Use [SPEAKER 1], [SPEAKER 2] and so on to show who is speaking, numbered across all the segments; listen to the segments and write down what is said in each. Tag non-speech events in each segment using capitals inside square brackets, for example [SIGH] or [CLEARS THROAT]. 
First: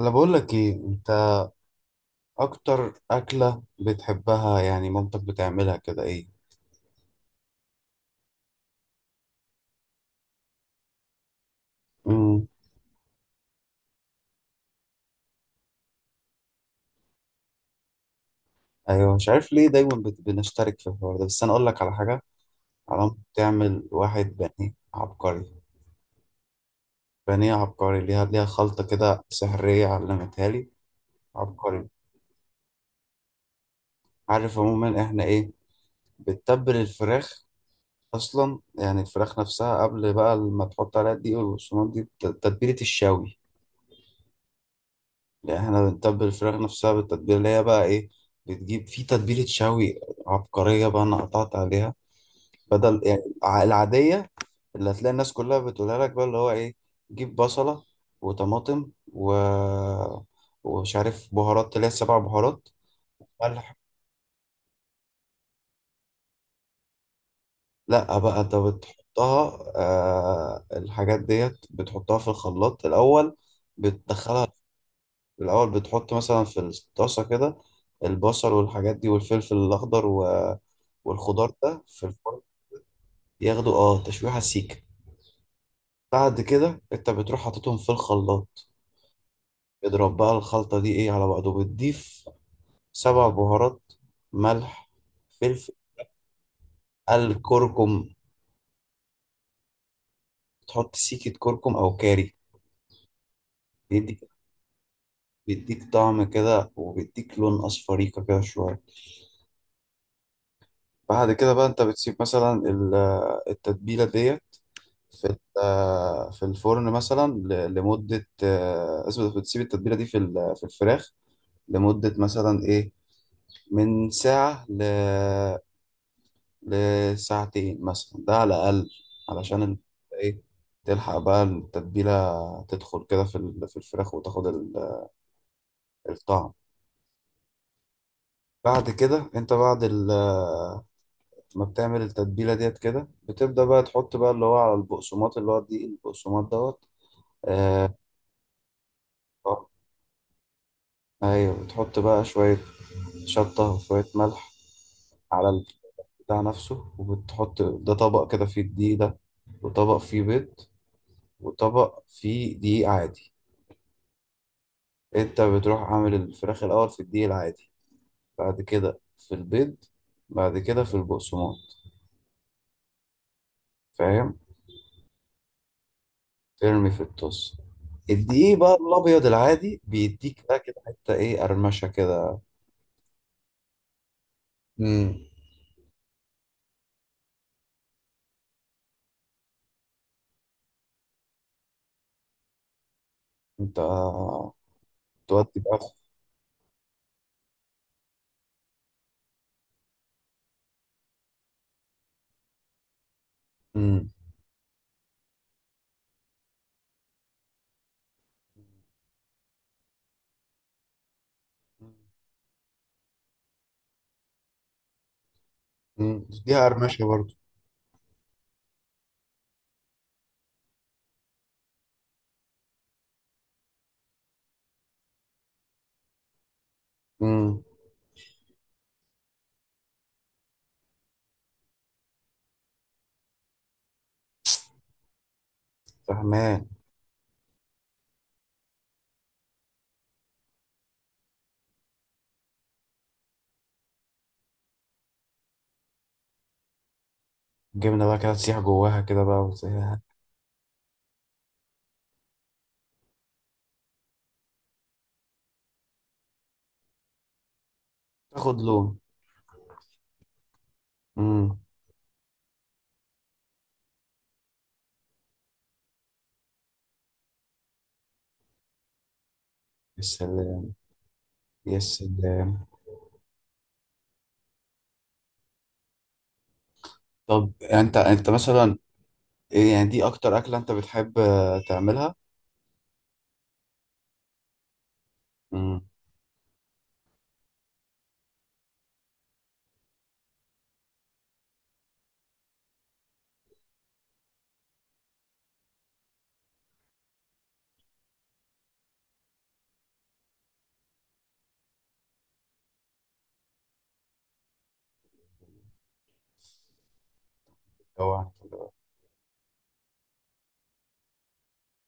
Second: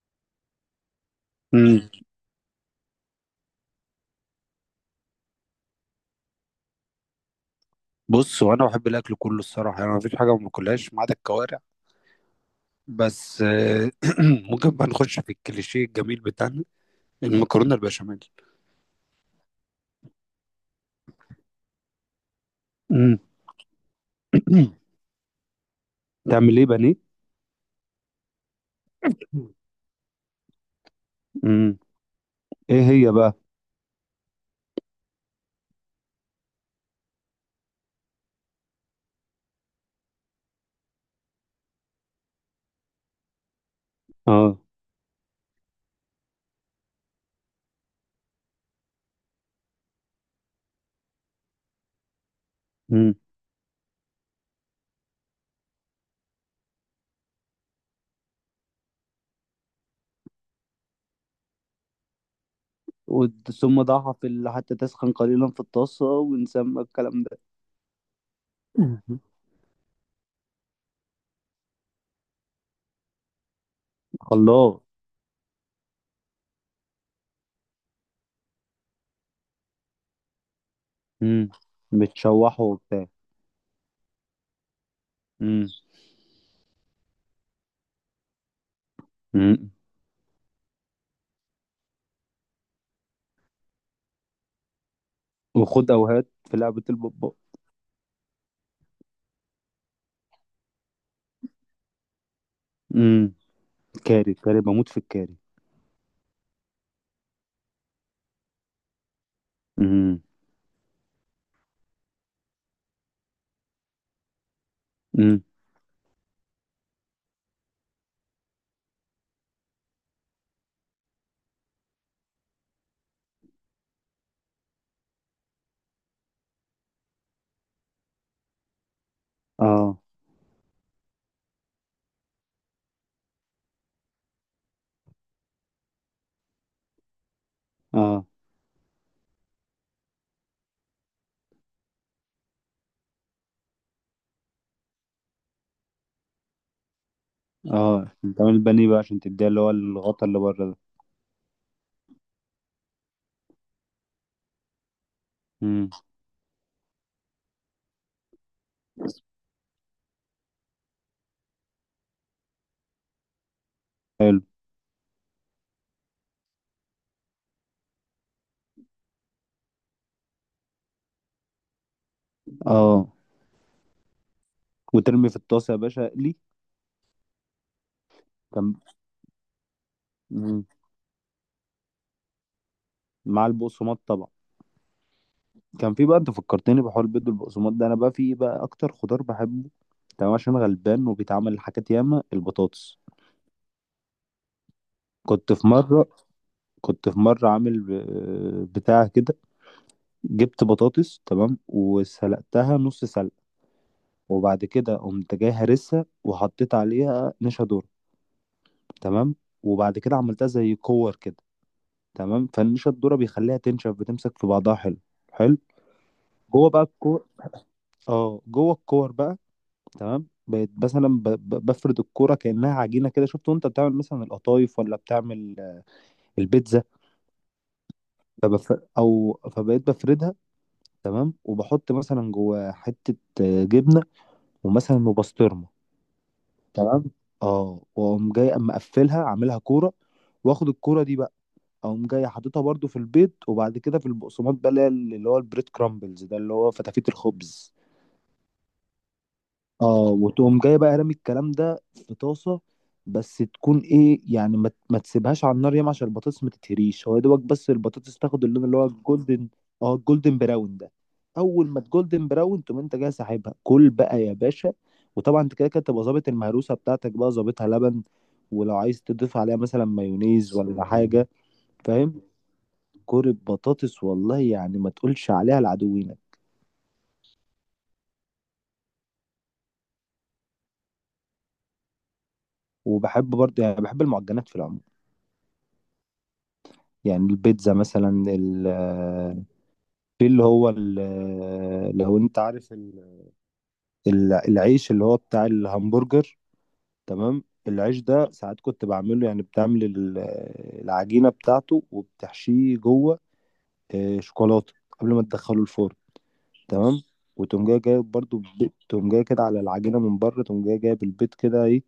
[SPEAKER 1] انا بقول لك ايه انت؟
[SPEAKER 2] امم
[SPEAKER 1] اكتر اكله بتحبها، يعني مامتك بتعملها كده، ايه؟
[SPEAKER 2] بص، هو انا بحب الاكل كله الصراحه، يعني مفيش حاجه ما باكلهاش ما عدا الكوارع.
[SPEAKER 1] امم
[SPEAKER 2] بس [CLEARS THROAT] ممكن بقى نخش في الكليشيه الجميل بتاعنا، المكرونه البشاميل.
[SPEAKER 1] ايوه، مش عارف ليه دايما بنشترك في الحوار ده، بس انا اقول لك على حاجه. علام
[SPEAKER 2] امم
[SPEAKER 1] بتعمل واحد بانيه
[SPEAKER 2] [CLEARS THROAT]
[SPEAKER 1] عبقري.
[SPEAKER 2] تعمل ايه؟ بانيه؟
[SPEAKER 1] بانيه عبقري، ليها خلطه كده سحريه علمتها لي.
[SPEAKER 2] امم
[SPEAKER 1] عبقري.
[SPEAKER 2] ايه هي بقى؟
[SPEAKER 1] عارف عموما احنا ايه؟ بتتبل الفراخ. اصلا يعني الفراخ نفسها قبل بقى ما تحط عليها الدقيق والبقسماط دي تتبيله الشاوي.
[SPEAKER 2] اه.
[SPEAKER 1] يعني احنا بنتبل الفراخ نفسها بالتتبيله اللي هي بقى ايه، بتجيب في تتبيله شوي عبقريه بقى، انا قطعت عليها. بدل
[SPEAKER 2] امم
[SPEAKER 1] يعني العاديه اللي هتلاقي الناس كلها بتقولها لك بقى، اللي هو ايه، جيب بصله وطماطم و... ومش عارف بهارات، اللي هي السبع بهارات، ملح.
[SPEAKER 2] ثم ضعها في حتى تسخن قليلا في الطاسة ونسمى الكلام ده.
[SPEAKER 1] لا بقى، انت
[SPEAKER 2] مم.
[SPEAKER 1] بتحطها الحاجات ديت بتحطها في الخلاط الاول. بتدخلها.
[SPEAKER 2] خلاص.
[SPEAKER 1] الأول بتحط مثلا في الطاسة كده البصل والحاجات دي والفلفل الأخضر و...
[SPEAKER 2] امم
[SPEAKER 1] والخضار ده في الفرن،
[SPEAKER 2] متشوحه وبتاع.
[SPEAKER 1] ياخدوا اه تشويحة سيكة.
[SPEAKER 2] امم
[SPEAKER 1] بعد كده انت بتروح حاططهم في الخلاط.
[SPEAKER 2] امم
[SPEAKER 1] اضرب بقى الخلطة دي ايه على بعضه، بتضيف سبع بهارات، ملح، فلفل،
[SPEAKER 2] وخد أوهات في لعبة البطباق.
[SPEAKER 1] الكركم. تحط سيكة كركم أو كاري.
[SPEAKER 2] امم
[SPEAKER 1] بيديك
[SPEAKER 2] كاري كاري بموت في الكاري.
[SPEAKER 1] بيديك طعم كده وبيديك لون أصفريقة كده شوية. بعد كده بقى انت بتسيب مثلا التتبيلة دي في
[SPEAKER 2] امم
[SPEAKER 1] في الفرن مثلا لمدة اسمه ده، بتسيب التتبيلة دي في في الفراخ لمدة مثلا إيه، من ساعة ل... لساعتين مثلا ده على الأقل، علشان
[SPEAKER 2] اه.
[SPEAKER 1] إيه، تلحق بقى التتبيلة تدخل كده في في الفراخ وتاخد الطعم.
[SPEAKER 2] اه.
[SPEAKER 1] بعد كده انت بعد ما بتعمل التتبيلة ديت كده بتبدأ بقى تحط بقى اللي هو على البقسماط، اللي هو دي البقسماط دوت. آه،
[SPEAKER 2] اه بتعمل البانيه بقى عشان تديها اللي هو الغطا اللي بره ده.
[SPEAKER 1] ايوه، بتحط بقى شوية شطة وشوية ملح على
[SPEAKER 2] امم
[SPEAKER 1] البتاع نفسه، وبتحط ده طبق كده فيه الدقيق ده، وطبق فيه بيض، وطبق فيه دقيق عادي.
[SPEAKER 2] حلو.
[SPEAKER 1] انت بتروح عامل الفراخ الأول في الدقيق العادي، بعد كده في البيض، بعد كده في البقسماط.
[SPEAKER 2] اه
[SPEAKER 1] فاهم؟
[SPEAKER 2] وترمي في الطاسه يا باشا اقلي.
[SPEAKER 1] ترمي في الطاسة الدقيق بقى
[SPEAKER 2] كان.
[SPEAKER 1] الأبيض العادي، بيديك بقى
[SPEAKER 2] مم.
[SPEAKER 1] كده حتة إيه، قرمشة كده.
[SPEAKER 2] مع البقسماط طبعا.
[SPEAKER 1] مم.
[SPEAKER 2] كان في بقى، انت فكرتني بحوار البيض والبقسماط ده. انا بقى في ايه بقى اكتر خضار بحبه؟ تمام. عشان غلبان وبيتعمل حاجات ياما، البطاطس.
[SPEAKER 1] انت
[SPEAKER 2] كنت
[SPEAKER 1] تودي
[SPEAKER 2] في
[SPEAKER 1] بقى.
[SPEAKER 2] مره، كنت في مره عامل بتاع كده. جبت بطاطس، تمام، وسلقتها نص سلق.
[SPEAKER 1] مم.
[SPEAKER 2] وبعد كده قمت جاي هرسها وحطيت عليها نشا ذرة،
[SPEAKER 1] مم.
[SPEAKER 2] تمام. وبعد كده عملتها زي كور كده، تمام. فالنشا الذره بيخليها تنشف، بتمسك في بعضها حلو. حلو
[SPEAKER 1] مم. دي
[SPEAKER 2] جوه بقى
[SPEAKER 1] قرمشة
[SPEAKER 2] الكور.
[SPEAKER 1] برضه.
[SPEAKER 2] اه جوه الكور بقى، تمام. بقيت مثلا بفرد الكوره كانها عجينه كده. شفت وانت بتعمل مثلا القطايف، ولا بتعمل البيتزا.
[SPEAKER 1] مم.
[SPEAKER 2] فبف... او فبقيت بفردها، تمام. وبحط مثلا جوه حته جبنه، ومثلا وبسطرمه،
[SPEAKER 1] فاهمان.
[SPEAKER 2] تمام. اه واقوم جاي اما اقفلها اعملها كوره. واخد الكوره دي بقى، اقوم جاي حاططها برضو في البيض وبعد كده في البقسماط بقى اللي هو البريد كرامبلز ده، اللي هو فتافيت الخبز.
[SPEAKER 1] الجبنة بقى كده تسيح جواها كده بقى
[SPEAKER 2] اه وتقوم جاي بقى رامي الكلام ده في طاسه. بس تكون ايه يعني، ما تسيبهاش على النار ياما عشان البطاطس ما تتهريش. هو يا دوبك بس البطاطس تاخد
[SPEAKER 1] تاخد
[SPEAKER 2] اللون اللي هو
[SPEAKER 1] لون.
[SPEAKER 2] الجولدن. اه، الجولدن براون ده.
[SPEAKER 1] امم.
[SPEAKER 2] اول ما الجولدن براون تقوم انت جاي ساحبها كل بقى يا باشا. وطبعا انت كده كده تبقى ظابط المهروسه بتاعتك، بقى ظابطها لبن، ولو عايز تضيف عليها مثلا
[SPEAKER 1] يا
[SPEAKER 2] مايونيز
[SPEAKER 1] سلام.
[SPEAKER 2] ولا حاجه.
[SPEAKER 1] يا
[SPEAKER 2] فاهم؟
[SPEAKER 1] سلام.
[SPEAKER 2] كوره بطاطس، والله يعني ما تقولش عليها لعدوينك.
[SPEAKER 1] طب انت، انت مثلا إيه يعني، دي اكتر اكلة انت بتحب تعملها؟
[SPEAKER 2] وبحب برضه، يعني بحب المعجنات في العموم.
[SPEAKER 1] امم.
[SPEAKER 2] يعني البيتزا مثلا، ال- آه، في اللي هو لو انت عارف العيش اللي هو بتاع الهمبرجر، تمام. العيش ده ساعات كنت بعمله، يعني بتعمل العجينة بتاعته وبتحشيه جوه شوكولاتة، قبل ما تدخله الفرن، تمام. وتقوم جاي جايب
[SPEAKER 1] اوعى.
[SPEAKER 2] برضه، تقوم جاي كده على العجينة من بره، تقوم جاي جايب البيض كده ايه،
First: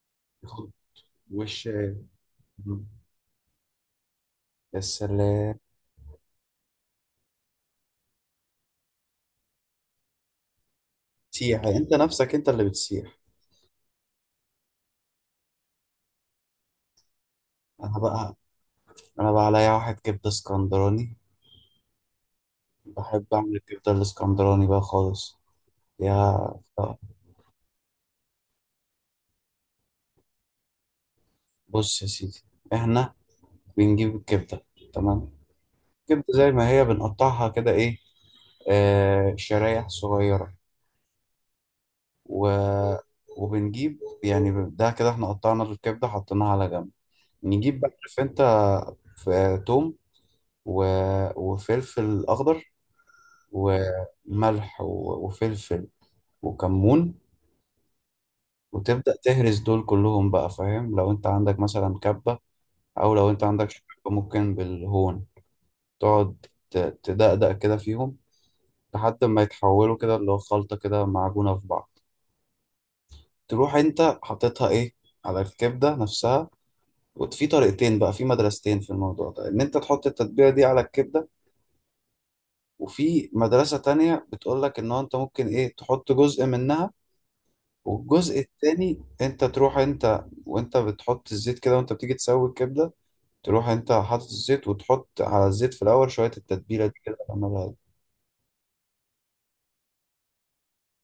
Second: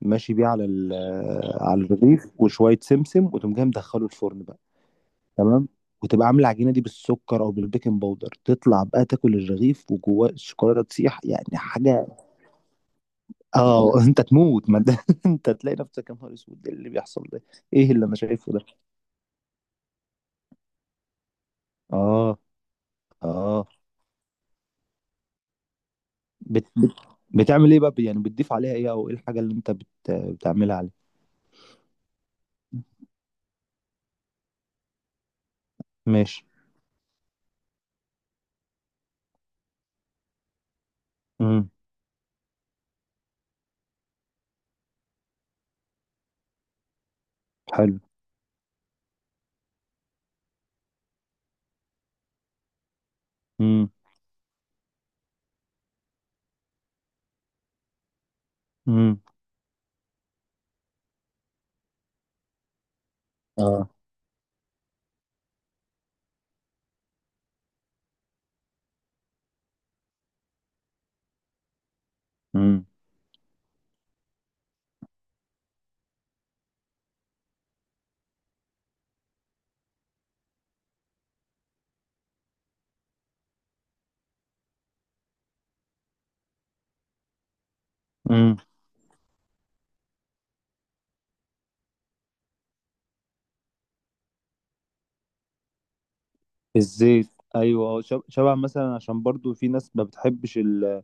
[SPEAKER 2] ماشي بيه على
[SPEAKER 1] تاخد وش.
[SPEAKER 2] على الرغيف وشويه
[SPEAKER 1] مم.
[SPEAKER 2] سمسم، وتقوم جاي مدخله الفرن بقى،
[SPEAKER 1] يا سلام.
[SPEAKER 2] تمام. وتبقى عامله العجينه دي بالسكر او بالبيكنج باودر. تطلع بقى تاكل الرغيف وجواه الشوكولاته تسيح، يعني
[SPEAKER 1] تسيح انت
[SPEAKER 2] حاجه.
[SPEAKER 1] نفسك، انت اللي بتسيح.
[SPEAKER 2] اه [LAUGHS] انت تموت ما ده. [LAUGHS] انت تلاقي نفسك، يا نهار اسود! ايه اللي بيحصل ده؟ ايه
[SPEAKER 1] انا
[SPEAKER 2] اللي انا
[SPEAKER 1] بقى،
[SPEAKER 2] شايفه ده؟
[SPEAKER 1] انا بقى عليا واحد كبدة اسكندراني،
[SPEAKER 2] اه.
[SPEAKER 1] بحب اعمل
[SPEAKER 2] اه.
[SPEAKER 1] الكبدة الاسكندراني بقى خالص. يا.
[SPEAKER 2] بت... بت... بتعمل ايه بقى يعني؟ بتضيف عليها ايه، او ايه الحاجه اللي انت بتعملها عليه؟
[SPEAKER 1] بص يا سيدي، احنا بنجيب الكبدة. تمام. الكبدة
[SPEAKER 2] ماشي.
[SPEAKER 1] زي ما هي بنقطعها كده ايه، شرايح صغيرة
[SPEAKER 2] امم
[SPEAKER 1] و... وبنجيب يعني، ده كده احنا قطعنا الكبدة حطيناها على جنب. نجيب بقى،
[SPEAKER 2] حلو.
[SPEAKER 1] عارف انت، ف- توم و... وفلفل أخضر
[SPEAKER 2] امم
[SPEAKER 1] وملح و... وفلفل وكمون، وتبدأ
[SPEAKER 2] امم
[SPEAKER 1] تهرس دول كلهم بقى. فاهم؟ لو انت عندك مثلا كبة، أو لو انت عندك
[SPEAKER 2] اه.
[SPEAKER 1] شوربة، ممكن بالهون تقعد ت- تدقدق كده فيهم لحد ما يتحولوا كده اللي هو خلطة كده معجونة في بعض. تروح انت حاططها ايه على الكبده نفسها. وفي طريقتين بقى، في مدرستين في الموضوع ده، ان انت تحط التتبيله دي على الكبده، وفي مدرسه تانية بتقول لك ان هو انت ممكن ايه تحط جزء منها، والجزء
[SPEAKER 2] امم
[SPEAKER 1] التاني انت تروح، انت وانت بتحط الزيت كده وانت بتيجي تسوي الكبده، تروح انت حاطط الزيت وتحط على الزيت في الاول شويه التتبيله دي كده
[SPEAKER 2] الزيت؟
[SPEAKER 1] تعملها دي.
[SPEAKER 2] ايوه شبع مثلا، عشان برضو في ناس ما بتحبش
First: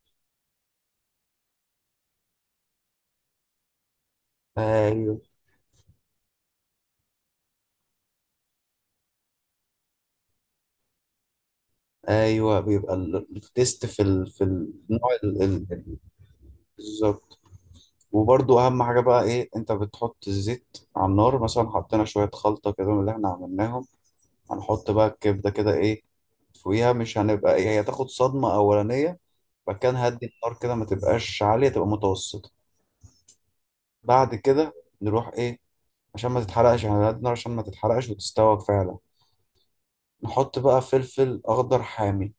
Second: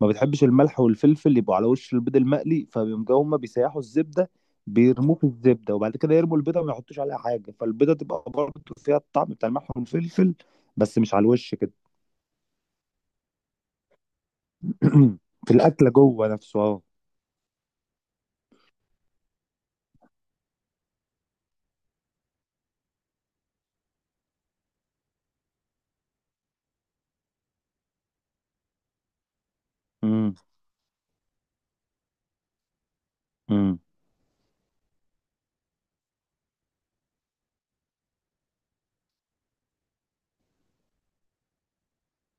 [SPEAKER 2] ما بتحبش الملح والفلفل يبقوا على وش البيض المقلي، فبيقوموا هما بيسيحوا الزبده، بيرموه
[SPEAKER 1] ايوه.
[SPEAKER 2] في الزبده وبعد كده يرموا البيضه وما يحطوش عليها حاجه، فالبيضه تبقى برضو فيها الطعم بتاع الملح والفلفل، بس مش على الوش كده.
[SPEAKER 1] ايوه، بيبقى التيست في ال... في النوع
[SPEAKER 2] [CLEARS THROAT]
[SPEAKER 1] ال...
[SPEAKER 2] في
[SPEAKER 1] ال...
[SPEAKER 2] الاكله
[SPEAKER 1] ال-.
[SPEAKER 2] جوه نفسه، اه.
[SPEAKER 1] بالظبط. وبرضو اهم حاجه بقى ايه، انت بتحط الزيت على النار مثلا، حطينا شويه خلطه كده من اللي احنا عملناهم، هنحط بقى الكبده كده ايه فوقيها، مش هنبقى ايه، هي تاخد صدمه اولانيه. بعد كده نهدي
[SPEAKER 2] امم
[SPEAKER 1] النار كده ما تبقاش عاليه، تبقى متوسطه.
[SPEAKER 2] امم
[SPEAKER 1] بعد كده نروح ايه، عشان ما تتحرقش، احنا هنهدي النار عشان ما تتحرقش وتستوى فعلا. نحط بقى فلفل اخضر حامي.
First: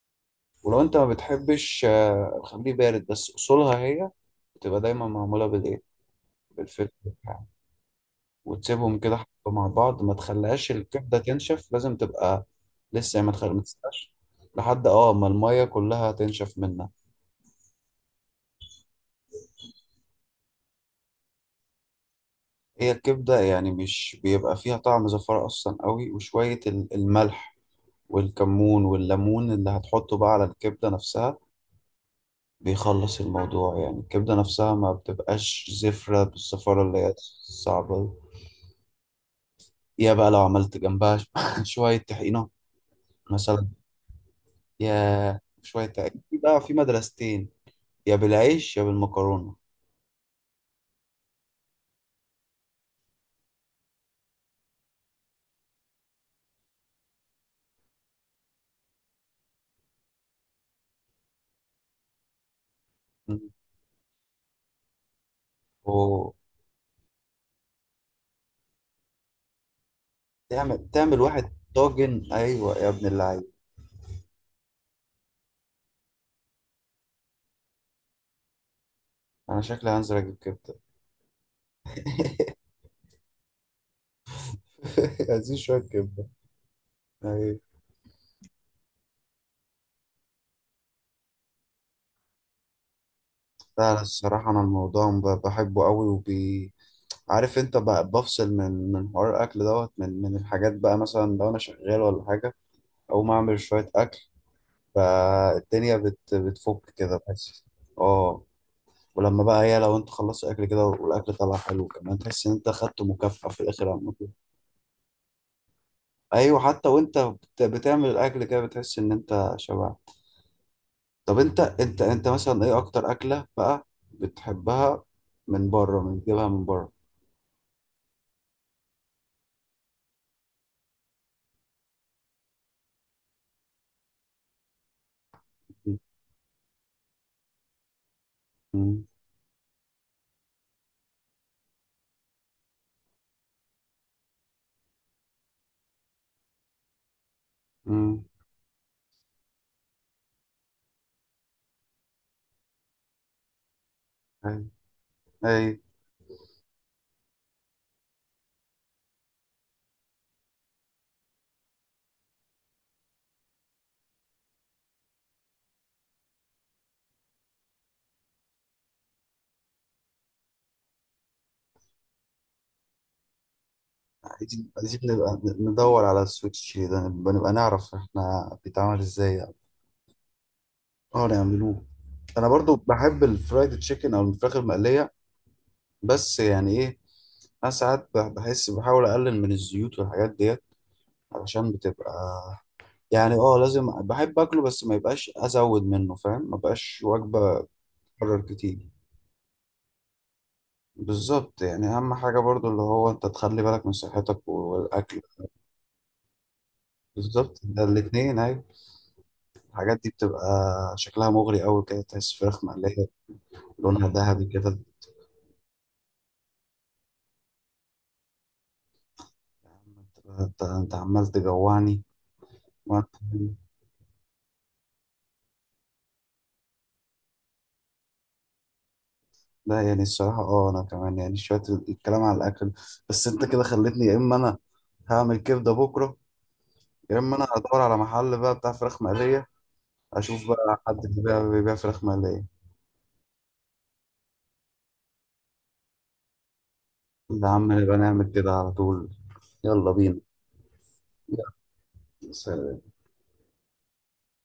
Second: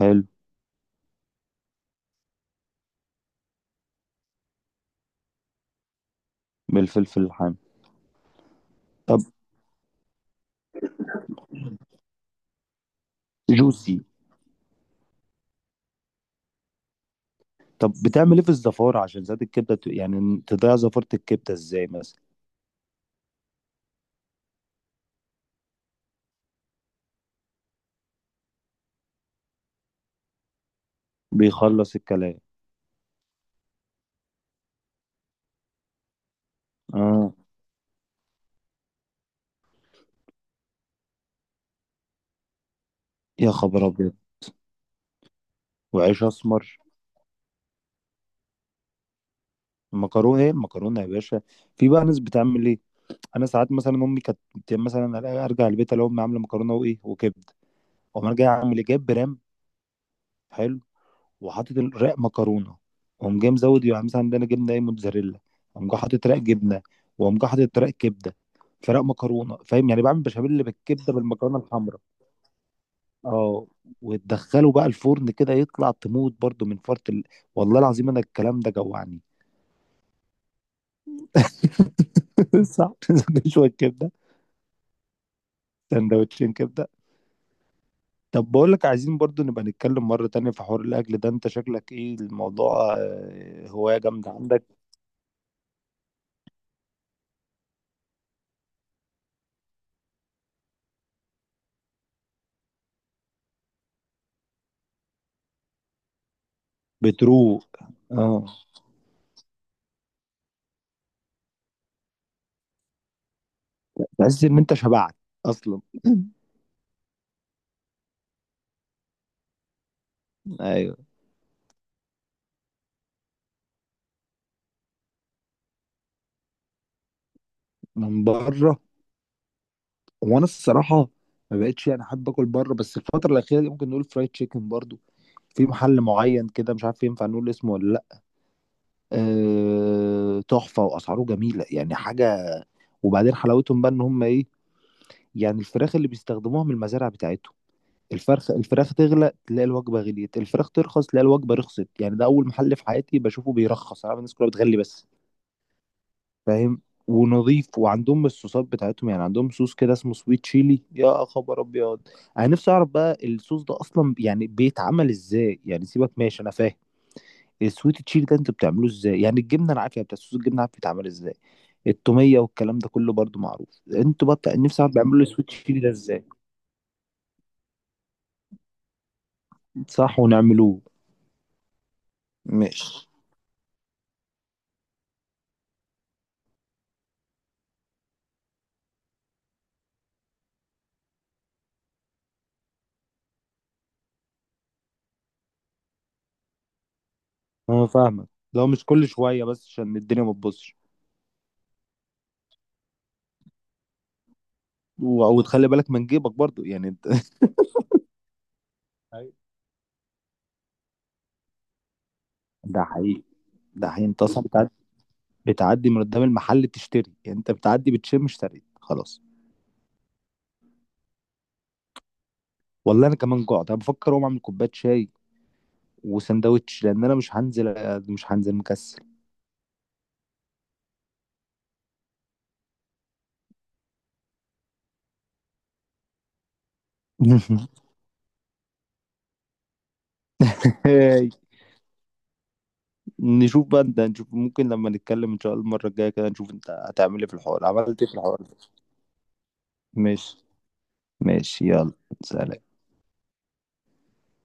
[SPEAKER 2] حلو.
[SPEAKER 1] ولو انت ما بتحبش خليه بارد، بس اصولها هي بتبقى دايما معموله بالايه، بالفلفل
[SPEAKER 2] بالفلفل
[SPEAKER 1] الحامي.
[SPEAKER 2] الحامي.
[SPEAKER 1] وتسيبهم كده
[SPEAKER 2] طب
[SPEAKER 1] حبة مع بعض، ما تخليهاش الكبدة تنشف، لازم تبقى لسه يعني، ما تخل... ما
[SPEAKER 2] جوسي.
[SPEAKER 1] تسيبهاش لحد اه ما المية كلها تنشف منها.
[SPEAKER 2] طب بتعمل ايه في الزفاره؟ عشان زيت الكبده يعني تضيع زفاره الكبده ازاي مثلا؟
[SPEAKER 1] هي الكبدة يعني مش بيبقى فيها طعم زفارة أصلا قوي، وشوية الملح والكمون والليمون اللي هتحطه بقى على الكبدة نفسها
[SPEAKER 2] بيخلص الكلام.
[SPEAKER 1] بيخلص الموضوع. يعني الكبدة نفسها ما بتبقاش زفرة بالزفارة اللي هي
[SPEAKER 2] اه.
[SPEAKER 1] صعبة دي. يا بقى لو عملت جنبها [LAUGHS] شوية طحينة
[SPEAKER 2] يا
[SPEAKER 1] مثلا.
[SPEAKER 2] خبر ابيض!
[SPEAKER 1] يا شوية طحينة،
[SPEAKER 2] وعيش
[SPEAKER 1] في بقى في
[SPEAKER 2] اسمر.
[SPEAKER 1] مدرستين، يا بالعيش يا بالمكرونة.
[SPEAKER 2] مكرونه ايه؟ مكرونه يا باشا. في بقى ناس بتعمل ايه؟ انا ساعات مثلا امي كانت مثلا ارجع البيت الاقي امي عامله مكرونه وايه وكبده، اقوم انا جاي اعمل ايه؟ جايب برام. حلو. وحاطط الرق مكرونه، واقوم
[SPEAKER 1] مم.
[SPEAKER 2] جاي مزود يعني مثلا عندنا جبنه ايه، موتزاريلا، اقوم جاي حاطط
[SPEAKER 1] وتعمل.
[SPEAKER 2] رق جبنه، واقوم جاي حاطط رق كبده، فرق مكرونه. فاهم؟ يعني بعمل بشاميل اللي بالكبده
[SPEAKER 1] تعمل واحد
[SPEAKER 2] بالمكرونه الحمراء.
[SPEAKER 1] طاجن، أيوة يا ابن اللعيب.
[SPEAKER 2] اه وتدخله بقى الفرن كده يطلع تموت برضو من فرط والله العظيم انا الكلام ده جوعني.
[SPEAKER 1] أنا شكلي هنزل أجيب كبدة.
[SPEAKER 2] [LAUGHS] صح. نشوي الكبده.
[SPEAKER 1] [LAUGHS] عايزين شوية كبدة.
[SPEAKER 2] سندوتشين كبده.
[SPEAKER 1] أيوة.
[SPEAKER 2] طب بقول لك، عايزين برضو نبقى نتكلم مرة تانية في حوار الأكل ده. أنت شكلك إيه، الموضوع
[SPEAKER 1] لا
[SPEAKER 2] هواية
[SPEAKER 1] لا،
[SPEAKER 2] جامدة
[SPEAKER 1] الصراحة أنا
[SPEAKER 2] عندك.
[SPEAKER 1] الموضوع بحبه قوي عارف أنت بفصل من حوار الأكل دوت، من الحاجات بقى، مثلا لو أنا شغال ولا حاجة أقوم أعمل شوية أكل، فالدنيا بتفك كده بس.
[SPEAKER 2] بتروق.
[SPEAKER 1] أه.
[SPEAKER 2] أه.
[SPEAKER 1] ولما بقى هي لو أنت خلصت أكل كده والأكل طلع حلو كمان، تحس إن أنت خدت مكافأة في الآخر عامة.
[SPEAKER 2] تحس إن أنت شبعت أصلا. [CLEARS THROAT]
[SPEAKER 1] ايوه، حتى وانت بتعمل الاكل كده بتحس ان انت شبع.
[SPEAKER 2] [LAUGHS] أيوه.
[SPEAKER 1] طب انت، انت مثلا ايه اكتر اكله بقى بتحبها من بره؟ من بتجيبها من بره؟
[SPEAKER 2] من بره. وأنا الصراحة ما بقتش يعني أحب آكل بره، بس الفترة الأخيرة دي ممكن نقول فرايد تشيكن برضو، في محل معين كده مش عارف ينفع نقول اسمه ولا لأ.
[SPEAKER 1] امم.
[SPEAKER 2] أه تحفة وأسعاره جميلة، يعني حاجة. وبعدين حلاوتهم بقى إن هم إيه، يعني الفراخ اللي بيستخدموها من المزارع بتاعتهم.
[SPEAKER 1] امم.
[SPEAKER 2] الفرخ، الفراخ تغلى تلاقي الوجبة غليت، الفراخ ترخص تلاقي الوجبة رخصت. يعني ده أول محل في حياتي بشوفه بيرخص، أنا عارف الناس كلها
[SPEAKER 1] اي،
[SPEAKER 2] بتغلي بس.
[SPEAKER 1] اي.
[SPEAKER 2] فاهم؟ ونظيف. وعندهم الصوصات بتاعتهم، يعني عندهم صوص كده اسمه سويت تشيلي. يا خبر أبيض! أنا نفسي أعرف بقى الصوص ده أصلا يعني بيتعمل إزاي، يعني سيبك، ماشي أنا فاهم. السويت تشيلي ده أنت بتعمله إزاي؟ يعني الجبنة أنا عارف، يعني بتاع صوص الجبنة عارف بيتعمل إزاي. التومية والكلام ده كله برضو معروف. أنتوا بقى
[SPEAKER 1] عايزين،
[SPEAKER 2] نفسي أعرف
[SPEAKER 1] عايزين
[SPEAKER 2] بيعملوا
[SPEAKER 1] نبقى
[SPEAKER 2] السويت تشيلي ده
[SPEAKER 1] ندور على
[SPEAKER 2] إزاي.
[SPEAKER 1] السويتش ده، نبقى نعرف احنا بيتعمل ازاي يعني.
[SPEAKER 2] صح ونعملوه.
[SPEAKER 1] اه نعملوه. انا برضو
[SPEAKER 2] ماشي.
[SPEAKER 1] بحب الفرايد تشيكن او الفراخ المقليه. بس يعني ايه، انا ساعات بحس بحاول اقلل من الزيوت والحاجات ديت علشان بتبقى، يعني اه لازم، بحب اكله بس ما يبقاش ازود منه. فاهم؟ ما بقاش وجبه
[SPEAKER 2] انا فاهمك.
[SPEAKER 1] اتكرر
[SPEAKER 2] لو مش
[SPEAKER 1] كتير.
[SPEAKER 2] كل شويه، بس عشان الدنيا ما تبصش.
[SPEAKER 1] بالظبط، يعني اهم حاجه برضو اللي هو انت تخلي بالك من صحتك والاكل.
[SPEAKER 2] وتخلي بالك من جيبك برضو، يعني انت.
[SPEAKER 1] بالظبط، ده الاتنين، ايوه.
[SPEAKER 2] [LAUGHS] أيوة.
[SPEAKER 1] الحاجات دي بتبقى شكلها مغري قوي كده، تحس فراخ
[SPEAKER 2] ده
[SPEAKER 1] مقليه
[SPEAKER 2] حقيقي. ده حقيقي،
[SPEAKER 1] لونها
[SPEAKER 2] انت اصلا
[SPEAKER 1] ذهبي
[SPEAKER 2] بتعدي،
[SPEAKER 1] كده.
[SPEAKER 2] بتعدي من قدام المحل تشتري، يعني انت بتعدي بتشم اشتريت خلاص.
[SPEAKER 1] يا عم انت، انت، أنت عمال تجوعني.
[SPEAKER 2] والله انا كمان
[SPEAKER 1] كمان.
[SPEAKER 2] جوعت، انا بفكر اقوم اعمل كوبايه شاي وسندوتش لان انا مش هنزل، مش هنزل مكسل.
[SPEAKER 1] لا يعني الصراحه، اه، انا كمان يعني شويه الكلام على الاكل، بس انت كده خلتني يا اما انا هعمل كبده بكره، يا اما انا هدور
[SPEAKER 2] [LAUGHS]
[SPEAKER 1] على محل بقى بتاع فراخ مقليه، اشوف بقى حد
[SPEAKER 2] هاي.
[SPEAKER 1] بيبيع فراخ مقلية.
[SPEAKER 2] نشوف بقى انت، نشوف ممكن لما نتكلم ان شاء الله المره الجايه كده نشوف انت هتعمل ايه في
[SPEAKER 1] يا
[SPEAKER 2] الحوار،
[SPEAKER 1] عم نبقى
[SPEAKER 2] عملت ايه في
[SPEAKER 1] نعمل
[SPEAKER 2] الحوار
[SPEAKER 1] كده
[SPEAKER 2] ده.
[SPEAKER 1] على طول. يلا بينا.
[SPEAKER 2] ماشي.
[SPEAKER 1] يلا.
[SPEAKER 2] ماشي يلا. سلام.
[SPEAKER 1] سلام.